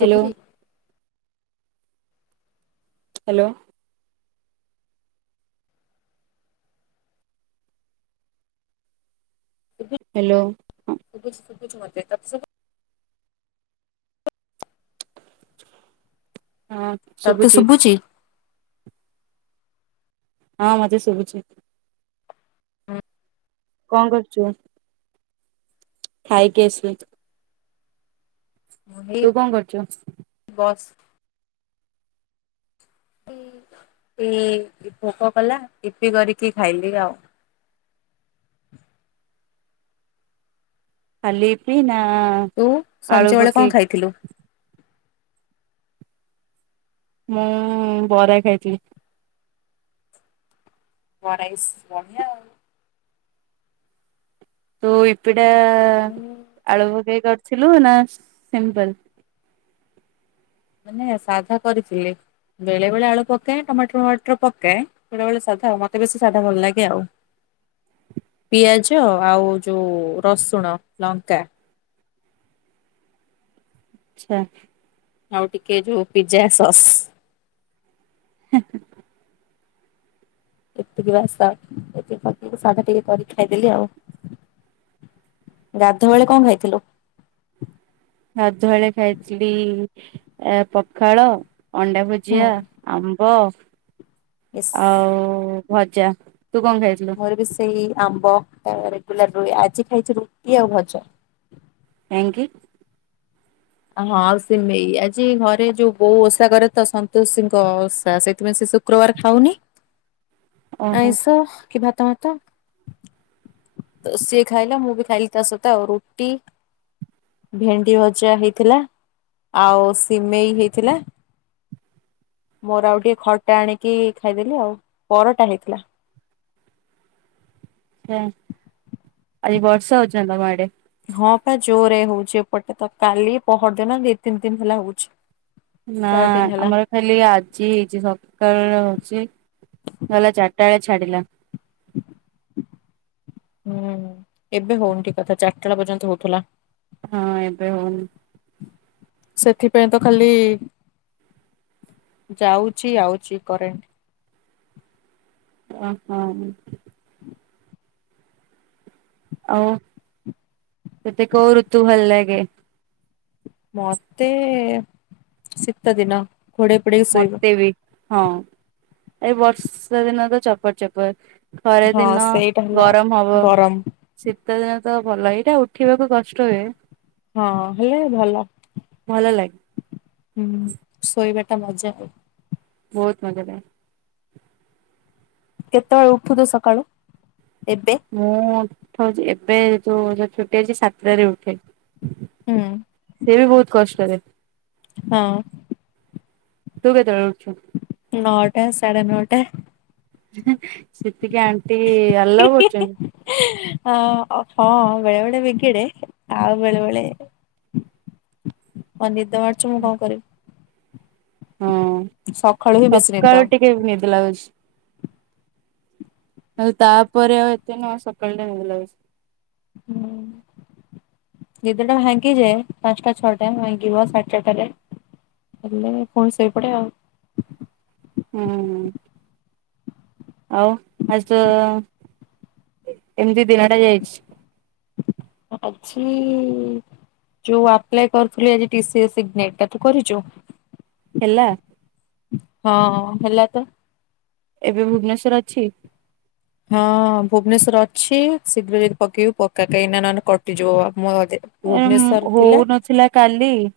Hello hello. Hello. ଶୁଭୁଛି ଶୁଭୁଛି ମତେ ତାପରେ ସେ ହଁ ଶୁଭୁଚି। ହଁ ମତେ ବି ଶୁଭୁଛି। ହୁଁ। କଣ କରୁଚୁ? ଖାଇକି ଆସିଲି। ମୁଁ ହେଇ ତୁ କଣ କରୁଚୁ? ବସିଚି [unintelligible] ଇ ଭୋକ କଲା ୟିପି କରିକି ଖାଇଲି ଆଉ। [unintelligible] ଖାଲି ୟିପି ନା ତୁ ଆଳୁ ସଞ୍ଜବେଳେ କଣ ପକେଇକି ଖାଇଥିଲୁ? ମୁଁ ବରା ଖାଇଥିଲି। ବରା ଇସ୍ ବଢ଼ିଆ ଆଉ। ତୁ ୟିପିଟା ମୁଁ ଆଳୁ ପକେଇ କରିଥିଲୁ ନା ସିମ୍ପଲ୍। ମାନେ ସାଧା କରିଥିଲି। ବେଳେ ବେଳେ ଆଳୁ ପକାଏ, ଟମାଟର ଫମାଟର ପକାଏ, ବେଳେ ବେଳେ ସାଧା ଆଉ ମତେ ବେଶୀ ସାଧା ଭଲ ଲାଗେ ଆଉ। ହ [inaudible] ପିଆଜ ଆଉ ଯୋଉ ରସୁଣ, ଲଙ୍କା। ଆଛା । ଆଉ ଟିକେ ଯୋଉ ପିଜ୍ଜା ସସ୍। ଏତିକି ବାସ୍ ତା ପ ପକେଇ ସାଧା ଟିକେ କରିିକି ଖାଇଦେଲି ଆଉ। ଗାଧୁଆ ବେଳେ କଣ ଖାଇଥିଲୁ? ଗାଧୁଆଳେ ଖାଇଥିଲି, ଏ ପଖାଳ ଅଣ୍ଡା ହୁଁ ଭୁଜିଆ, ଆମ୍ବ, ୟେସ୍। ଆଉ ଭଜା। ତୁ କଣ ଖାଇଥିଲୁ? ମୋର ବି ସେଇ ଆମ୍ବ ରେଗୁଲାର ରୁହେ, ଆଜି ଖାଇଛି ରୁଟି ଆଉ ଭଜା। କାହିଁକି? ହଁ ଆଉ ସିମେଇ, ଆଜି ଘରେ ଯୋଉ ବୋଉ ଓଷା କରେ ତ ସନ୍ତୋଷୀଙ୍କ ଓଷା ସେଇଥିପାଇଁ ଶୁକ୍ରବାର ଖାଉନି। ହ [inaudible] ଆଇଁଷ କି ଭାତ ମାତ। ତ ସିଏ ଖାଇଲା, ମୁଁ ବି ଖାଇଲି ତା ସହିତ, ରୁଟି ଭେଣ୍ଡି ଭଜା ହେଇଥିଲା ଆଉ ସିମେଇ ହେଇଥିଲା। ମୋର ଆଉ ଟିକେ ଖଟା ଆଣିକି ଖାଇଦେଲି ଆଉ, ପରଟା ହେଇଥିଲା। ଏଁ, ଆଜି ବର୍ଷା ହଉଚି ନା ତମ ଆଡ଼େ? ହଁ ପା ଜୋରରେ ହଉଛି ଏପଟେ, ତ କାଲି ପହରଦିନ ଦି ତିନି ଦିନ ହେଲା ହଉଛି। ନା ଚାରି ଦିନ ହେଲା। ଆମର ଖାଲି ଆଜି ହେଇଛି ସକାଳୁ ହୋଉଛି। ଗଲା ଚାରିଟା ବେଳେ ଛାଡିଲା। ହୁଁ ଏବେ ହଉନି ଠିକ୍ କଥା, ଚାରିଟା ବେଳ ପର୍ଯ୍ୟନ୍ତ ହଉଥିଲା। ହଁ ଏବେ ହଉନି। ସେଥିପାଇଁ ତ ଖାଲି ଯାଉଛି ଆଉଛି କରେଣ୍ଟ୍। ଓ ହଁ। ଆଉ ସେଠି କଉ ଋତୁ ଭଲ ଲାଗେ? ମତେ ଶୀତ ଦିନ ଘୋଡ଼େଇ ପୁଡ଼େଇ ଶୋଇବ । ମତେ ବି ହଁ, ଏଇ ବର୍ଷା ଦିନ ତ ଚପର ଚପର । ଖରା ହଁ ଦିନ ସେଇଟା ହେଲା ଗରମ ହବ, ଗରମ ଶୀତ ଦିନ ତ ଭଲ, ଏଇଟା ଉଠିବାକୁ କଷ୍ଟ ହୁଏ । ହଁ ହେଲେ ଭଲ । ଭଲ ଲାଗେ ହୁଁ, ଶୋଇବାଟା ମଜା ବହୁତ ମଜାଦାର । କେତେବେଳେ ଉଠୁଚ ସକାଳୁ? ଏବେ ମୁଁ ଉଠୁଚ଼ି, ଏବେ ଯୋଉ, ଯୋଉ ଛୁଟି ଅଛି ସାତଟାରେ ଉଠେ । ହୁଁ ସେ ବି ବହୁତ କଷ୍ଟରେ । ହଁ । ତୁ କେତେବେଳେ ଉଠଚୁ? ନଅଟା, ସାଢ଼େ ନଅଟା । ସେତିକି ଆଣ୍ଟି ଆଲାଉ କରୁଚ଼ନ୍ତି? ଆ ଅ ହଁ ବେଳେବେଳେ ବିଗିଡେ ଆଉ ବେଳେବେଳେ ମତେ ନିଦ ମାଡ଼ୁଚି ମୁଁ କଁ କରିବି? ହଁ, ସକାଳୁ ହିଁ ବେଶୀ ନିଦ ସକାଳୁ ଟିକେ ନିଦ ଲାଗୁଛି । ଆଉ ତାପରେ ଆଉ ଏତେ ନୁଅ, ସକାଳ ଟା ନିଦ ଲାଗୁଚ଼ି । ହୁଁ । ନିଦଟା ଭାଙ୍ଗିଯାଏ ପାଞ୍ଚଟା, ଛଅଟା ଭାଙ୍ଗିବ ସାଢେ ଚାରଟାରେ । ହେଲେ ପୁଣି ସୋଇପଟେ ଆଉ । ହୁଁ। ଆଉ [unintelligible] ଏମିତି ଦିନ ଟା ଯାଇଚ଼ି । ଆଜି ଯୋଉ ଆପ୍ଲାଏ କରୁଥିଲି ଆଜି ଟିସିଏ ସିଗ୍ନେ ଟା ତୁ କରିଚୁ? ହେଲା? ହଁ ହେଲା ତ । ଏବେ ଭୁବନେଶ୍ୱର୍ ଅଛି? ହଁ ଭୁବନେଶ୍ଵର ଅଛି ଶୀଘ୍ର ଯଦି ପକେଇବୁ ପକ୍କା କାଇଁନା ନନେ କଟିଯିବ ଆ ଏ ଉୁଁ ହଉନଥିଲା କାଲି ।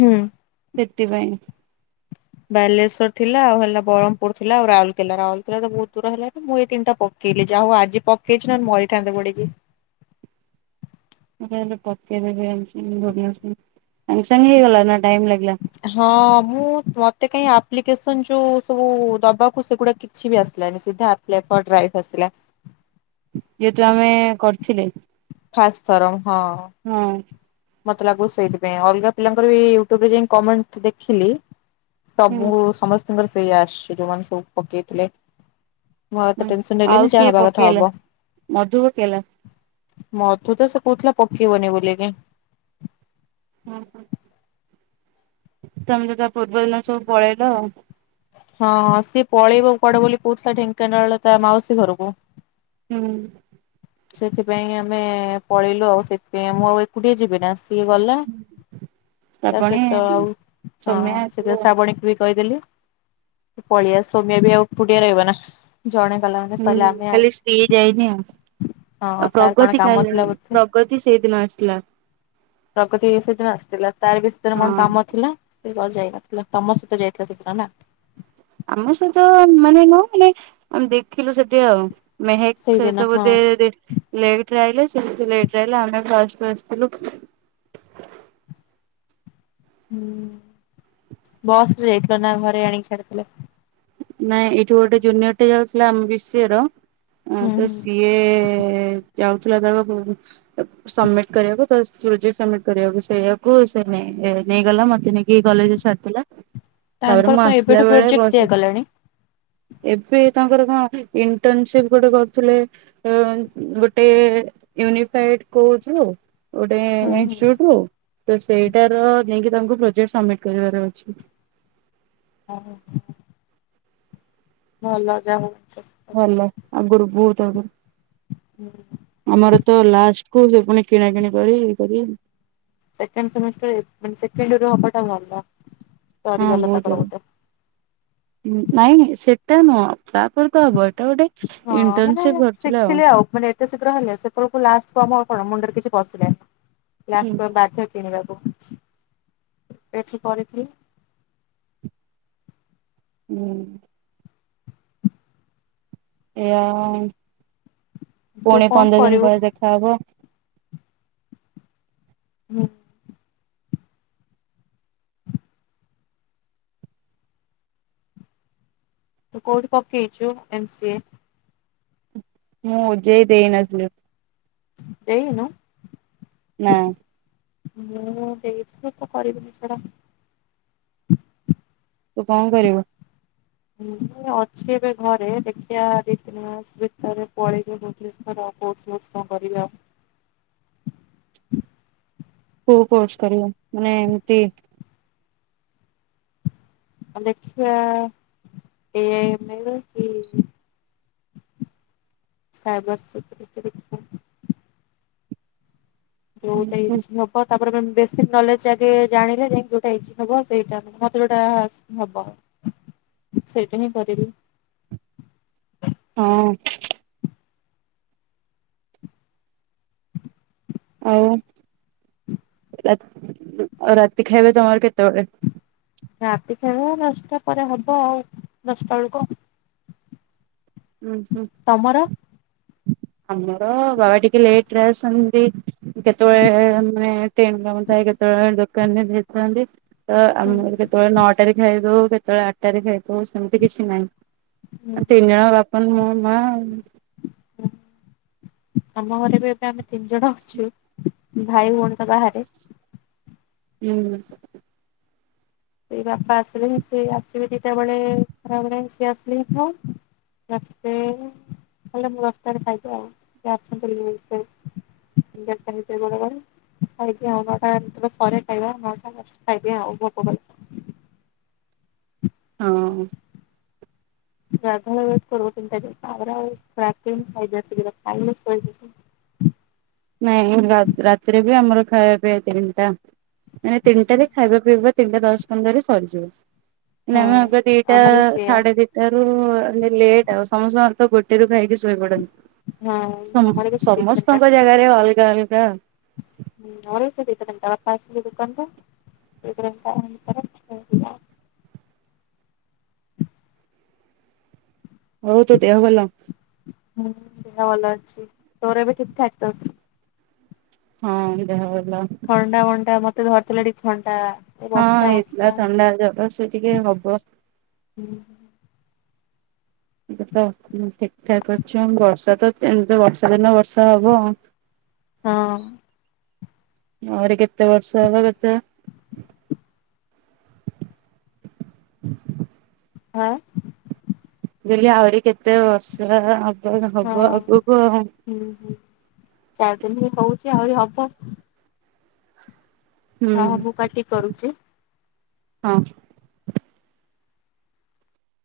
ହୁଁ। ସେତିପାଇଁ । ବାଲେଶ୍ଵର ଥିଲା ଆଉ ହେଲା ବରମ୍ ପୁର୍ ଥିଲା ଆଉ ରାଉରକେଲା ରାଉରକେଲା ତ ବହୁତ ଦୂର ହେଲା ମୁଁ ଏଇ ତିନିଟା ପକେ କେଇଲେ ଯାହା ହଉ ଆଜି ପକେଇଛି ନଲେ ମରିଥାନ୍ତି ପଡିକି । [unintelligible] ପକେଇ ଦେବି ଆଜି [unintelligible] ସାଙ୍ଗେ ସାଙ୍ଗେ ହେଇଗଲା ନା? ଟାଇମ ଲାଗିଲା ହଁ ମୁଁ ମତ୍ ତେ କାଇଁ ଆପ୍ଲିକେସନ୍ ଯୋଉ ସବୁ ଦବାକୁ ସେଗୁଡା କିଛି ବି ଆସଲାନି ସିଧା ଆପ୍ଲାଏ ଫର୍ ଡ୍ରାଇଭ୍ ଆସିଲା । ଯେଏତୁ ଆମେ କରିଥିଲେ ଫାଷ୍ଟ୍ ଥର । ହଁ । ମତେ ଲାଗୁଛି ସେଇଥିପାଇଁ ଅଲଗା ପିଲାଙ୍କର ବି ୟୁଟ୍ୟୁବ ରେ ଯାଇଁ କମେଣ୍ଟ ଦେଖିଲି ହୁଁ ସବୁ ସମସ୍ତିଙ୍କର ସେୟା ଆସୁଚ଼ି ଯୋଉମାନେ ସବୁ ପକେଇଥିଲେ । ମୁଁ ହୁଁ ଆତେ ଟେନସନ୍ ଆଉ ନେଲିନି ଯା କିଏ ହବା କଥା ପକେଇଲା ହବ । ମଧୁ ପକେଇଲା ମଧୁ ତ ସେ କହୁଥିଲା ପକେଇିବନି ବୋଲିକି । ହୁଁ ହୁଁ ତମେ ତା ପୂର୍ବ ଦିନ ସବୁ ପଳେଇଲ ଆଉ । ହଁ ସିଏ ପଳେଇବ କୁଆଡେ ବୋଲି କହୁଥିଲା ଢେଙ୍କାନାଳ ତା ମାଉସୀ ଘରକୁ । ହୁଁ । ସେଥିପାଇଁ ଆମେ ପଳେଇଲୁ ଆଉ ସେଥିପାଇଁ ମୁଁ ଆଉ ଏକୁଟିଆ ଯିବି ନା ସେ ଟିକେ ଗଲା ତା ଶ୍ରାବଣୀ ସହିତ ଆଉ ହଁ ସୌମ୍ୟା ସେଥି ତୁ ଆଉ ଶ୍ରାବଣୀକୁ ବି କହିଦେଲି । ପଳିଆ ସୋମ୍ୟା ବି ଆଉ ଏକୁଟିଆ ରହିବ ନା । ହୁଁ ଖାଲି ଶ୍ରୀ ଯାଇନି ଆଉ । ହଁ ଆ ତାର କଣ ପ୍ରଗତି କାମ କାଇଁ ଥିଲା ବୋଧେ ପ୍ରଗତି ସେଇଦିନ ଆସଥିଲା । ପ୍ରଗତି ଏ ସେଦିନ ଆସିଥିଲା। ତାର ବି ସେଥିରେ ହଁ କଣ କାମ ଥିଲା ସେ ଯାଇନଥିଲା ତମ ସହିତ ଯାଇଥିଲା ସେଦିନ ନା! ! ଆମ ସହିତ ମାନେ ନୁହ ମାନେ ଆମେ ଦେଖିଲୁ ସେଠି ଆଉ। ମେହେକ୍ ସେଇଦିନ ସହିତ ହଁ ବୋଧେ [unintelligible] ଲେଟରେ ଆଇଲେ ସେ ବୋଧେ ଲେଟରେ ଆଇଲେ ଆମେ ଫଷ୍ଟୁ ଆସିଥିଲୁ । ହୁଁ ବସ ରେ ଯାଇଥିଲ ନା ଘରେ ଆଣିକି ଛାଡିଥିଲେ? ନାଇଁ ଏଇଠୁ ଗୋଟେ ଜୁନିୟର ଟେ ଯାଉଥିଲା ଆମ ବି ସି ଏର ହୁଁ ତ ହୁଁ। ସିଏ ଯାଉଥିଲା ତାପାଖକୁ ସବମିଟ କରିବାକୁ ତ ପ୍ରୋଜେକ୍ଟ ସବମିଟ କରିବାକୁ ସେଇଆକୁ ସେ ନେଇ ଏ ନେଇଗଲା ମତେ ନେଇକି କଲେଜ ରେ ଛାଡିଦେଲା ତାପରେ ତାଙ୍କର ମୁଁ କଣ ଏବେଠୁ ଆସିଲା ବେଳେ ପ୍ରୋଜେକ୍ଟ ବସ୍ ଅଛି ଦିଆଗଲାଣି ହୁଁ [unintelligible] ଏବେ ତାଙ୍କର କଣ ଇଣ୍ଟରନସିପ ଗୋଟେ କରୁଥିଲେ ଗୋଟେ ୟୁନିଫାଇଡ କୋହୁଛୁ ଗୋଟେ ହୁଁ ହୁଁ ଇନଷ୍ଟିଚ୍ୟୁଟ ରୁ ତ ସେଇଟାର ନେଇକି ତାଙ୍କୁ ପ୍ରୋଜେକ୍ଟ ସବମିଟ୍ କରିବାର ଅଛି। ଓହୋ । ହଁ ଲ ଯାହୋଉ। ଭଲ ଆଗୁରୁ ବୋହୁତ ଆଗରୁ ହୁଁ [unintelligible] ଆମର ତ ଲାଷ୍ଟ କୁ ସେ ପୁଣି କିଣା କିିଣି କରି ଇଏକରି ସେକେଣ୍ଡ ସେମଷ୍ଟର ମେନେ ସେକେଣ୍ଡୟର ହବାଟା ଭଲ। ହଁ ସରିଗଲା ବହୁତ ତାଙ୍କର ଭଲ, ଗୋଟେ ନାଇଁନାଁଇ ସେଟା ନୁହଁ, ତାପରେ ତ ହବ ଏଟା ଗୋଟେ ହଁ ମାନେ ଇଣ୍ଟର୍ନସିପ କରିଥିଲେ ଶିଖିଲେ ଆଉ, ମାନେ ଏତେ ଶୀଘ୍ର ହେଲେ ସେତେବେଳ ଲାଷ୍ଟ ଆମ କଣ ମୁଣ୍ଡରେ କିଛି ପସିଲାନି, ହୁଁ ଲାଷ୍ଟ ପୁରା ବାଧ୍ୟ କିିଣିବାକୁ । ଏଠି କରିଥିଲେ । ହୁଁ । ଏଆ ତୁ ପୁଣି କଣ ପନ୍ଦର ଦିନ କରିବୁ ପରେ ଦେଖାହବ । ହୁଁ । କଉଠି ପକେଇଛୁ ଏମ୍ ସି ଏ? ମୁଁ ଓଜେଇ ଦେଇନଥିଲି । ଦେଇନୁ! ନାଁ । ମୁଁ ଦେଇଥିଲି ତ କରିବିନି ଛାଡ । ତୁ କଣ କରିବୁ? ଅଛି ଏବେ ଘରେ ଦେଖିବା ଦି ତିନି ମାସ ଭିତରେ ପଳେଇବି ଭୁବନେଶ୍ଵର ଆଉ କୋରସ୍ ଫୋର୍ସ କଣ କରିବି ଆଉ [unintelligible] କୋଉ କୋର୍ସ କରିବୁ? ମାନେ ଏମିତି ଦେଖିଆ ଏ ମ ର କି ସାଇବର ସକ୍ୟରିଟି ଦେଖିଆ ଯୋଉଟା ଇଜି ହେବ ତ ପରେ ବେସିକ ନଲେଜ ଆଗେ ଜାଣିଲେ ଯାଇ ଯୋଉଟା ଇଛା ହବ, ସେଇଟା ମତେ ଯୋଉଟା ହବ। ସେଇଟା ହିଁ କରିବି। ହଁ । ଆଉ ରାତ ଆଉ ରାତି ଖାଇବେ ତମର କେତେବେଳେ? ରାତି ଖାଇବା ଦଶଟା ପରେ ହବ ଆଉ, ଦଶଟା ବେଳକୁ। ଓଂ ହୁଁ ତମର? ଆମର ବାବା ଟିକେ ଲେଟ ରେ ଆସନ୍ତି, କେତେବେଳେ ଏଁ ମାନେ ଟ୍ରେନ କାମଥାଏ, କେତେବେଳେ ଦୋକାନ ରେ ଦେଇଥାନ୍ତି । ତ ହୁଁ। ଆମର କେତେବେଳେ ନଅଟାରେ ଖାଇଦଉ, କେତେବେଳେ ଆଠଟାରେ ଖାଇଦଉ, ସେମିତି କିଛି ନାହିଁ। ହୁଁ ହୁଁ ତିନ ଜଣ ବାପୁନୁ, ମୁଁ, ମା ଆଉ ହୁଁ ଆମ ଘରେ ବି ଏବେ ଆମେ ତିନି ଜଣ ଅଛୁ, ଭାଇ ଭଉଣୀ ତ ବାହାରେ--? ହୁଁ। ସେ ବାପା ଆସିଲେ, ସେ ଆସିବେ ଦିଟା ବେଳେ, ଖରା ବେଳେ, ସିଏ ଆସିଲେ ତ [unintelligible] [unintelligible] ଖାଇକି ଆଉ ଗୋଟେ ତମ ସରେ ଖାଇବା [unintelligible] ଖାଇବି ଆଉ ଭୋକ କଲେ। ହଁ। ଗାଧୋଇ ବେଟ କରେ ତିନିଟା ଯାଏଁ ତାପରେ ଆଉ [unintelligible] ଖାଇ ଦିଏ ଶୀଘ୍ର ଖାଇଲେ ଶୋଇ [inaudible] ନାଇଁ ରାତିରେ ବି ଆମର ଖାଇବା ପିଇବା ତିନିଟା, ମାନେ ତିନିଟାରେ ଖାଇବା ପିଇବା ତିନିଟା ଦଶ ପନ୍ଦରରେ ସରିଯିବ। ନାଁ ହଁ ମ, ଏବେ ଦିଟା, ଆମର ବି ସେଇଆ ସାଢେ ଦିଟା ରୁ ଲେଟ୍ ଆଉ ସମସ୍ତେ ତ ଗୋଟେ ରୁ ଖାଇକି ଶୋଇ ପଡନ୍ତି, ହଁ ସମସ ଆମର ବି ସେ ସମସ୍ତଙ୍କ ଆଲଗା ଅଲଗା ହଁ ମୋର ସେଇ ଦିଟା ତିନିଟା, ବାପା ଆସିଲେ ଦୋକାନ ରୁ [unintelligible] ହଉ ତ ଦେହ ଭଲ? ହୁଁ, ଦେହ ଭଲ ଅଛି, ତୋର ଏବେ ଠିକ ଠାକ ତ? ହଁ ଦେହ ଭଲ ଥଣ୍ଡା ମଣ୍ଡା ମତେ ଧରିଥିଲା ଟିକେ ଥଣ୍ଡ ହଁ, ହେଇଥିଲା ଥଣ୍ଡା ଜର ସେଟିି କେ ହବ। ହୁଁ। ଏବେ ତ ଠିକ୍ ଠାକ୍ ଅଛୁଁ ।ବର୍ଷା ତ ଏମତି ତ ବର୍ଷା ଦିନ ବର୍ଷା ହବ ଆଉଁ। ହଁ। ଆହୁରି କେତେ ବର୍ଷ ହବ ତତେ? ଆ [inaudible] ଆଁ। ମୁଁ କହିଲି, ଆହୁରି କେତେ ବର୍ଷ ହବ ହଁ ହବ ଆଗକୁଁ ଆଉ? ହୁଁ ହୁଁ ଚାରି ଦିନ ହିଁ ହଉଛି, ଆହୁରି ହବ। ହୁଁ ହଁ, ମୁଁ କାଟିକ କରୁଛି। ହଁ।